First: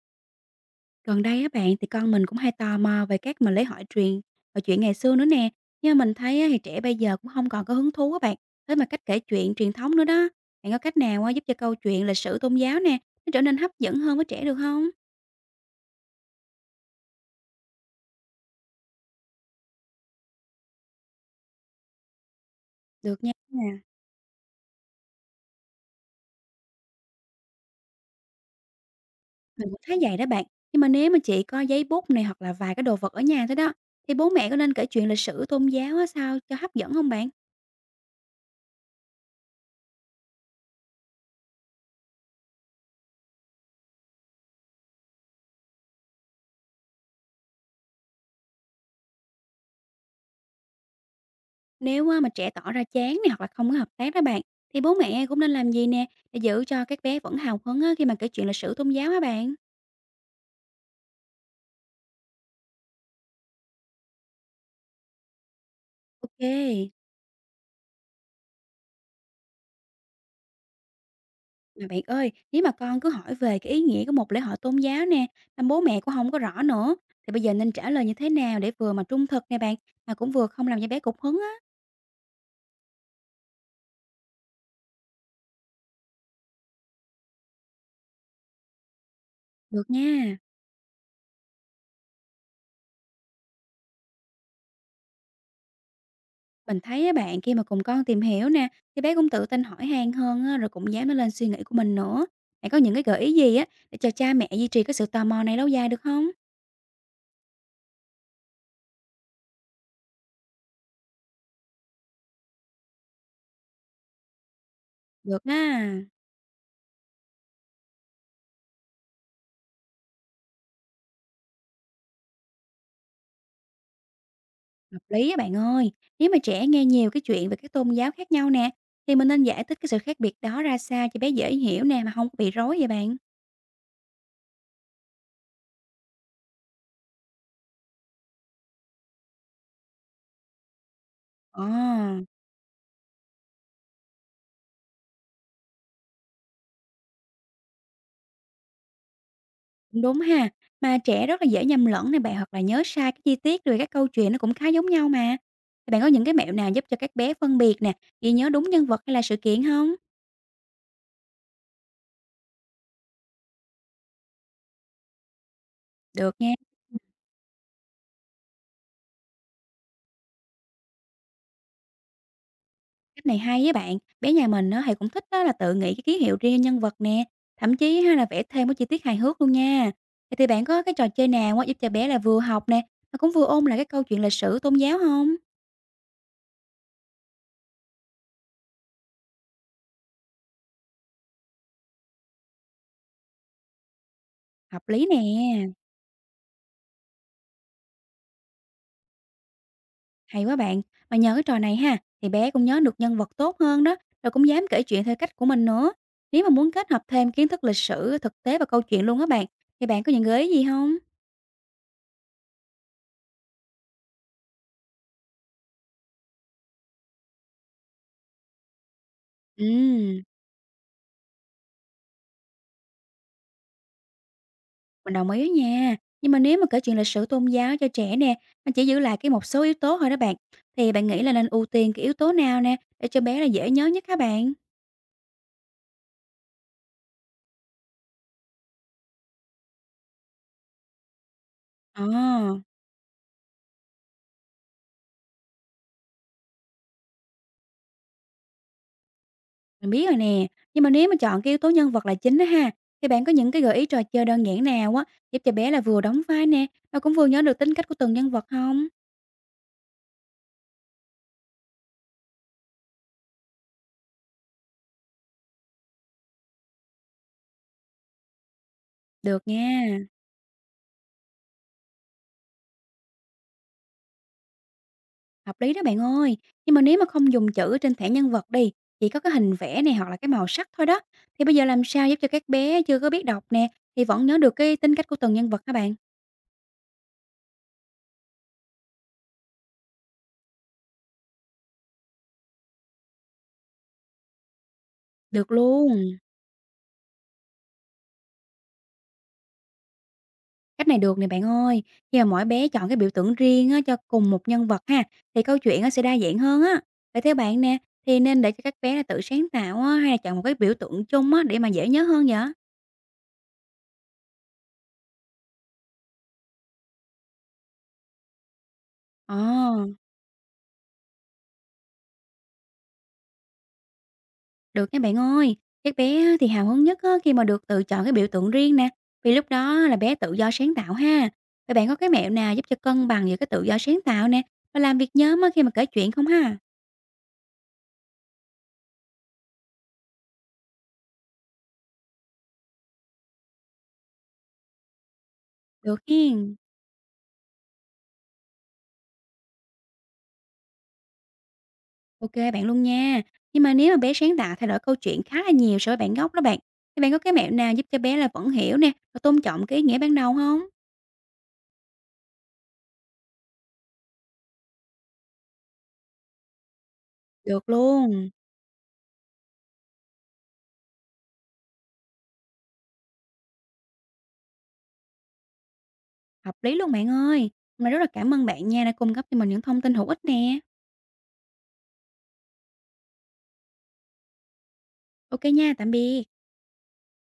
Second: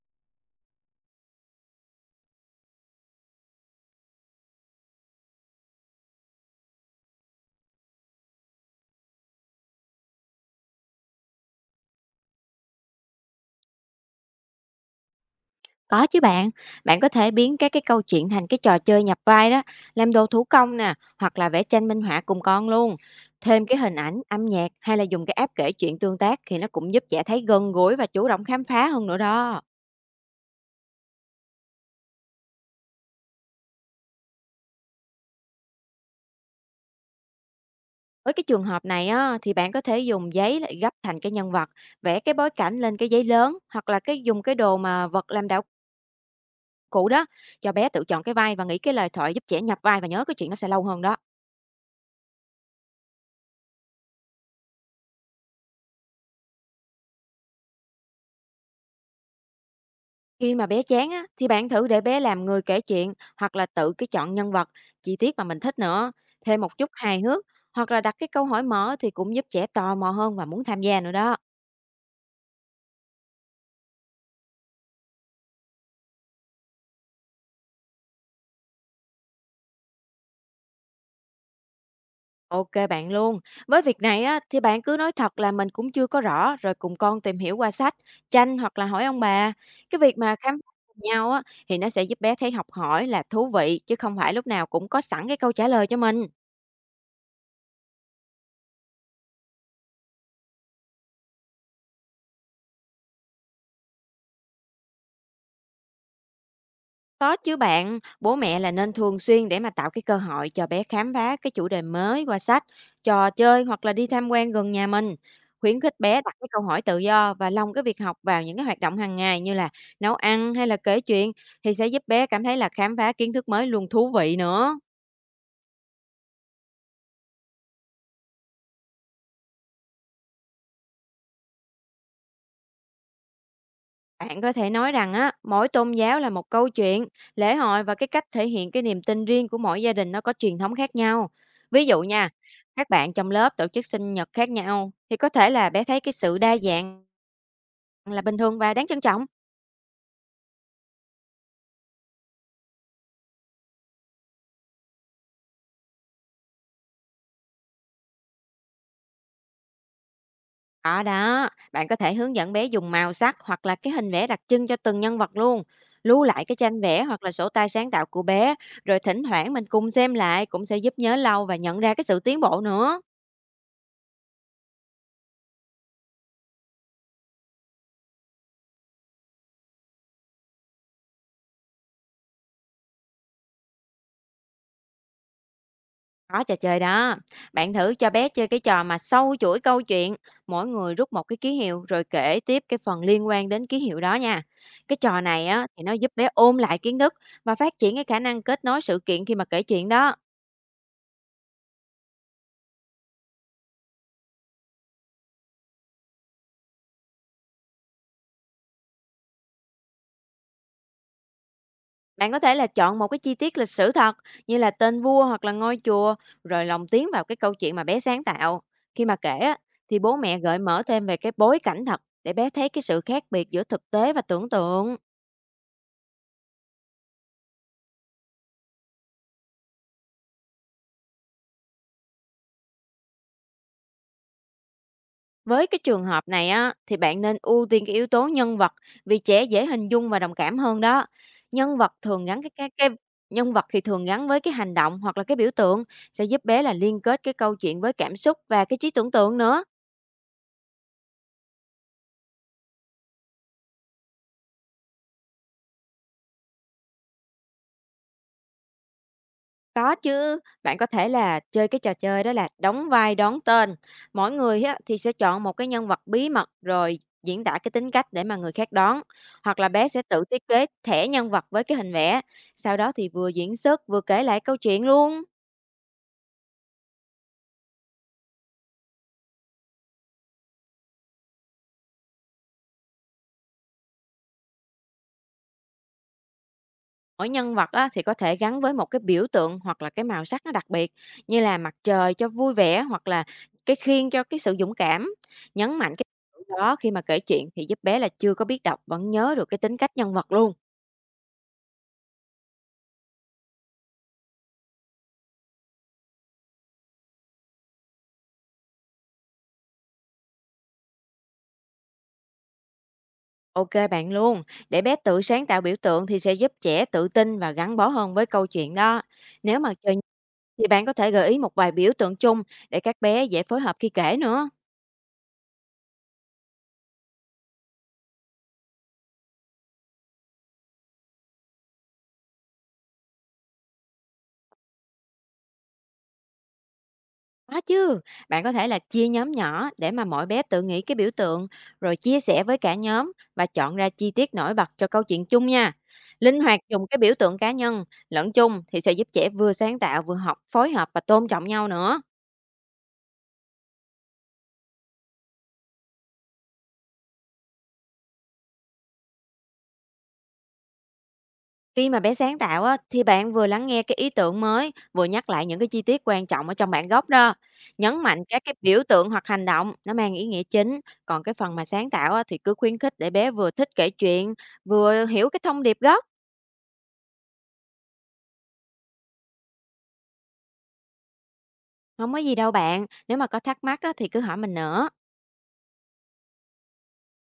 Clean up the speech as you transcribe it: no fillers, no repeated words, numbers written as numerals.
Gần đây á bạn, thì con mình cũng hay tò mò về các mà lễ hội truyền và chuyện ngày xưa nữa nè. Nhưng mà mình thấy á, thì trẻ bây giờ cũng không còn có hứng thú á bạn. Thế mà cách kể chuyện truyền thống nữa đó. Bạn có cách nào á, giúp cho câu chuyện lịch sử tôn giáo nè nó trở nên hấp dẫn hơn với trẻ được không? Có chứ bạn, bạn có thể biến các cái câu chuyện thành cái trò chơi nhập vai đó, làm đồ thủ công nè, hoặc là vẽ tranh minh họa cùng con luôn. Được nha. Thêm cái hình ảnh, âm nhạc hay là dùng cái app kể chuyện tương tác thì nó cũng giúp trẻ thấy gần gũi và chủ động khám phá hơn nữa đó. Mình cũng thấy vậy đó bạn. Nhưng mà nếu mà chị có giấy bút này hoặc là vài cái đồ vật ở nhà thôi đó, thì bố mẹ có nên kể chuyện lịch sử tôn giáo á, sao cho hấp dẫn không bạn? Với cái trường hợp này á, thì bạn có thể dùng giấy lại gấp thành cái nhân vật, vẽ cái bối cảnh lên cái giấy lớn hoặc là cái dùng cái đồ mà vật làm đạo cụ đó cho bé tự chọn cái vai và nghĩ cái lời thoại, giúp trẻ nhập vai và nhớ cái chuyện nó sẽ lâu hơn đó. Nếu á, mà trẻ tỏ ra chán này hoặc là không có hợp tác đó bạn, thì bố mẹ cũng nên làm gì nè để giữ cho các bé vẫn hào hứng á, khi mà kể chuyện lịch sử tôn giáo hả bạn? Khi mà bé chán á, thì bạn thử để bé làm người kể chuyện hoặc là tự cái chọn nhân vật, chi tiết mà mình thích nữa. Thêm một chút Ok. hài hước hoặc là đặt cái câu hỏi mở thì cũng giúp trẻ tò mò hơn và muốn tham gia nữa đó. Mà bạn ơi, nếu mà con cứ hỏi về cái ý nghĩa của một lễ hội tôn giáo nè, mà bố mẹ cũng không có rõ nữa, thì bây giờ nên trả lời như thế nào để vừa mà trung thực nè bạn, mà cũng vừa không làm cho bé cục hứng á. Ok bạn luôn. Với việc này á, thì bạn cứ nói thật là mình cũng chưa có rõ, rồi cùng con tìm hiểu qua sách, tranh hoặc là hỏi ông bà. Được Cái việc mà nha. khám phá cùng nhau á, thì nó sẽ giúp bé thấy học hỏi là thú vị, chứ không phải lúc nào cũng có sẵn cái câu trả lời cho mình. Mình thấy á bạn, khi mà cùng con tìm hiểu nè, thì bé cũng tự tin hỏi han hơn á, rồi cũng dám nó lên suy nghĩ của mình nữa. Bạn có những cái gợi ý gì á để cho cha mẹ duy trì cái sự tò mò này lâu dài được không? Có chứ bạn, bố mẹ là nên thường xuyên để mà tạo cái cơ hội cho bé khám phá cái chủ đề mới qua sách, trò chơi hoặc là đi tham quan gần nhà mình. Được á. Khuyến khích bé đặt cái câu hỏi tự do và lồng cái việc học vào những cái hoạt động hàng ngày, như là nấu ăn hay là kể chuyện, thì sẽ giúp bé cảm thấy là khám phá kiến thức mới luôn thú vị nữa. Hợp lý á bạn ơi. Nếu mà trẻ nghe nhiều cái chuyện về các tôn giáo khác nhau nè, thì mình nên giải thích cái sự khác biệt đó ra sao cho bé dễ hiểu nè, mà không có bị rối vậy bạn. Bạn có thể nói rằng á, mỗi tôn giáo là một câu chuyện, lễ hội và cái cách thể hiện cái niềm tin riêng của mỗi gia đình, nó có truyền thống khác nhau. Ồ, Ví dụ nha, các bạn trong lớp tổ chức sinh nhật khác nhau, thì có thể là bé thấy cái sự đa dạng là bình thường và đáng trân trọng. cũng đúng ha. Mà trẻ rất là dễ nhầm lẫn nè bạn, hoặc là nhớ sai cái chi tiết, rồi các câu chuyện nó cũng khá giống nhau mà. Thì bạn có những cái mẹo nào giúp cho các bé phân biệt nè, ghi nhớ đúng nhân vật hay là sự kiện không? Ở đó, bạn có thể hướng dẫn bé dùng màu sắc hoặc là cái hình vẽ đặc trưng cho từng nhân vật luôn. Lưu Được lại nha. cái tranh vẽ hoặc là sổ tay sáng tạo của bé, rồi thỉnh thoảng mình cùng xem lại, cũng sẽ giúp nhớ lâu và nhận ra cái sự tiến bộ nữa. Cách này hay với bạn, bé nhà mình á thì cũng thích, đó là tự nghĩ cái ký hiệu riêng nhân vật nè, thậm chí hay là vẽ thêm cái chi tiết hài hước luôn nha. Vậy thì bạn có cái trò chơi nào á giúp cho bé là vừa học nè, mà cũng vừa ôn lại cái câu chuyện lịch sử tôn giáo không? Có trò chơi đó. Bạn thử cho bé chơi cái trò mà sâu chuỗi câu chuyện, mỗi người rút một cái ký hiệu rồi kể tiếp cái phần liên quan đến ký hiệu đó nha. Hợp Cái lý nè. trò này á thì nó giúp bé ôn lại kiến thức và phát triển cái khả năng kết nối sự kiện khi mà kể chuyện đó. Hay quá bạn. Mà nhờ cái trò này ha, thì bé cũng nhớ được nhân vật tốt hơn đó, rồi cũng dám kể chuyện theo cách của mình nữa. Nếu mà muốn kết hợp thêm kiến thức lịch sử, thực tế và câu chuyện luôn á bạn, thì bạn có những gợi ý gì không? Bạn có thể là chọn một cái chi tiết lịch sử thật, như là tên vua hoặc là ngôi chùa, rồi lồng tiếng vào cái câu chuyện mà bé sáng tạo. Khi mà kể á thì bố Ừ. mẹ gợi mở thêm về cái bối cảnh thật, để bé thấy cái sự khác biệt giữa thực tế và tưởng tượng. Mình đồng ý á nha, nhưng mà nếu mà kể chuyện lịch sử tôn giáo cho trẻ nè, mà chỉ giữ lại cái một số yếu tố thôi đó bạn, thì bạn nghĩ là nên ưu tiên cái yếu tố nào nè, để cho bé là dễ nhớ nhất hả bạn? Với cái trường hợp này á, thì bạn nên ưu tiên cái yếu tố nhân vật, vì trẻ dễ hình dung và đồng cảm hơn đó. Nhân vật Ờ, thường gắn cái nhân vật thì thường gắn với cái hành động hoặc là cái biểu tượng, sẽ giúp bé là liên kết cái câu chuyện với cảm xúc và cái trí tưởng tượng nữa. mình biết rồi nè, nhưng mà nếu mà chọn cái yếu tố nhân vật là chính đó ha, thì bạn có những cái gợi ý trò chơi đơn giản nào á, giúp cho bé là vừa đóng vai nè, mà cũng vừa nhớ được tính cách của từng nhân vật không? Có chứ, bạn có thể là chơi cái trò chơi đó là đóng vai đón tên. Mỗi người á, thì sẽ chọn một cái nhân vật bí mật rồi diễn tả cái tính cách để mà người khác đoán. Được Hoặc là bé nha. sẽ tự thiết kế thẻ nhân vật với cái hình vẽ. Sau đó thì vừa diễn xuất vừa kể lại câu chuyện luôn. Hợp lý đó bạn ơi, nhưng mà nếu mà không dùng chữ trên thẻ nhân vật đi, chỉ có cái hình vẽ này hoặc là cái màu sắc thôi đó, thì bây giờ làm sao giúp cho các bé chưa có biết đọc nè, thì vẫn nhớ được cái tính cách của từng nhân vật các bạn? Mỗi nhân vật á, thì có thể gắn với một cái biểu tượng hoặc là cái màu sắc nó đặc biệt, như là mặt trời cho vui vẻ hoặc là cái khiên cho cái sự dũng cảm. Được Nhấn luôn. mạnh cái điều đó khi mà kể chuyện thì giúp bé là chưa có biết đọc vẫn nhớ được cái tính cách nhân vật luôn. Cách này được nè bạn ơi, khi mà mỗi bé chọn cái biểu tượng riêng á, cho cùng một nhân vật ha, thì câu chuyện nó sẽ đa dạng hơn á. Vậy theo bạn nè, thì nên để cho các bé là tự sáng tạo á, hay là chọn một cái biểu tượng chung á, để mà dễ nhớ hơn vậy? Ok bạn luôn, để bé tự sáng tạo biểu tượng thì sẽ giúp trẻ tự tin và gắn bó hơn với câu chuyện đó. Nếu mà Ồ. chơi thì bạn có thể gợi ý một vài biểu tượng chung, để các bé dễ phối hợp khi kể nữa. Được nha bạn ơi, các bé á thì hào hứng nhất á khi mà được tự chọn cái biểu tượng riêng nè, vì lúc đó là bé tự do sáng tạo ha. Vậy bạn có cái mẹo nào giúp cho cân bằng giữa cái tự do sáng tạo nè và làm việc nhóm á khi mà kể chuyện không ha? Có chứ, bạn có thể là chia nhóm nhỏ để mà mỗi bé tự nghĩ cái biểu tượng, rồi chia sẻ với cả nhóm và chọn ra chi tiết nổi bật cho câu chuyện chung nha. Được Linh hiên. hoạt dùng cái biểu tượng cá nhân lẫn chung thì sẽ giúp trẻ vừa sáng tạo, vừa học phối hợp và tôn trọng nhau nữa. Ok bạn luôn nha. Nhưng mà nếu mà bé sáng tạo thay đổi câu chuyện khá là nhiều so với bạn gốc đó bạn, thì bạn có cái mẹo nào giúp cho bé là vẫn hiểu nè và tôn trọng cái ý nghĩa ban đầu không? Khi mà bé sáng tạo á, thì bạn vừa lắng nghe cái ý tưởng mới, vừa nhắc lại những cái chi tiết quan trọng ở trong bản gốc đó. Được Nhấn mạnh luôn. các cái biểu tượng hoặc hành động nó mang ý nghĩa chính, còn cái phần mà sáng tạo á, thì cứ khuyến khích để bé vừa thích kể chuyện, vừa hiểu cái thông điệp gốc. Hợp lý luôn bạn ơi. Mà rất là cảm ơn bạn nha, đã cung cấp cho mình những thông tin hữu ích nè. Không có gì đâu bạn, nếu mà có thắc mắc á thì cứ hỏi mình nữa. Ok nha, tạm biệt.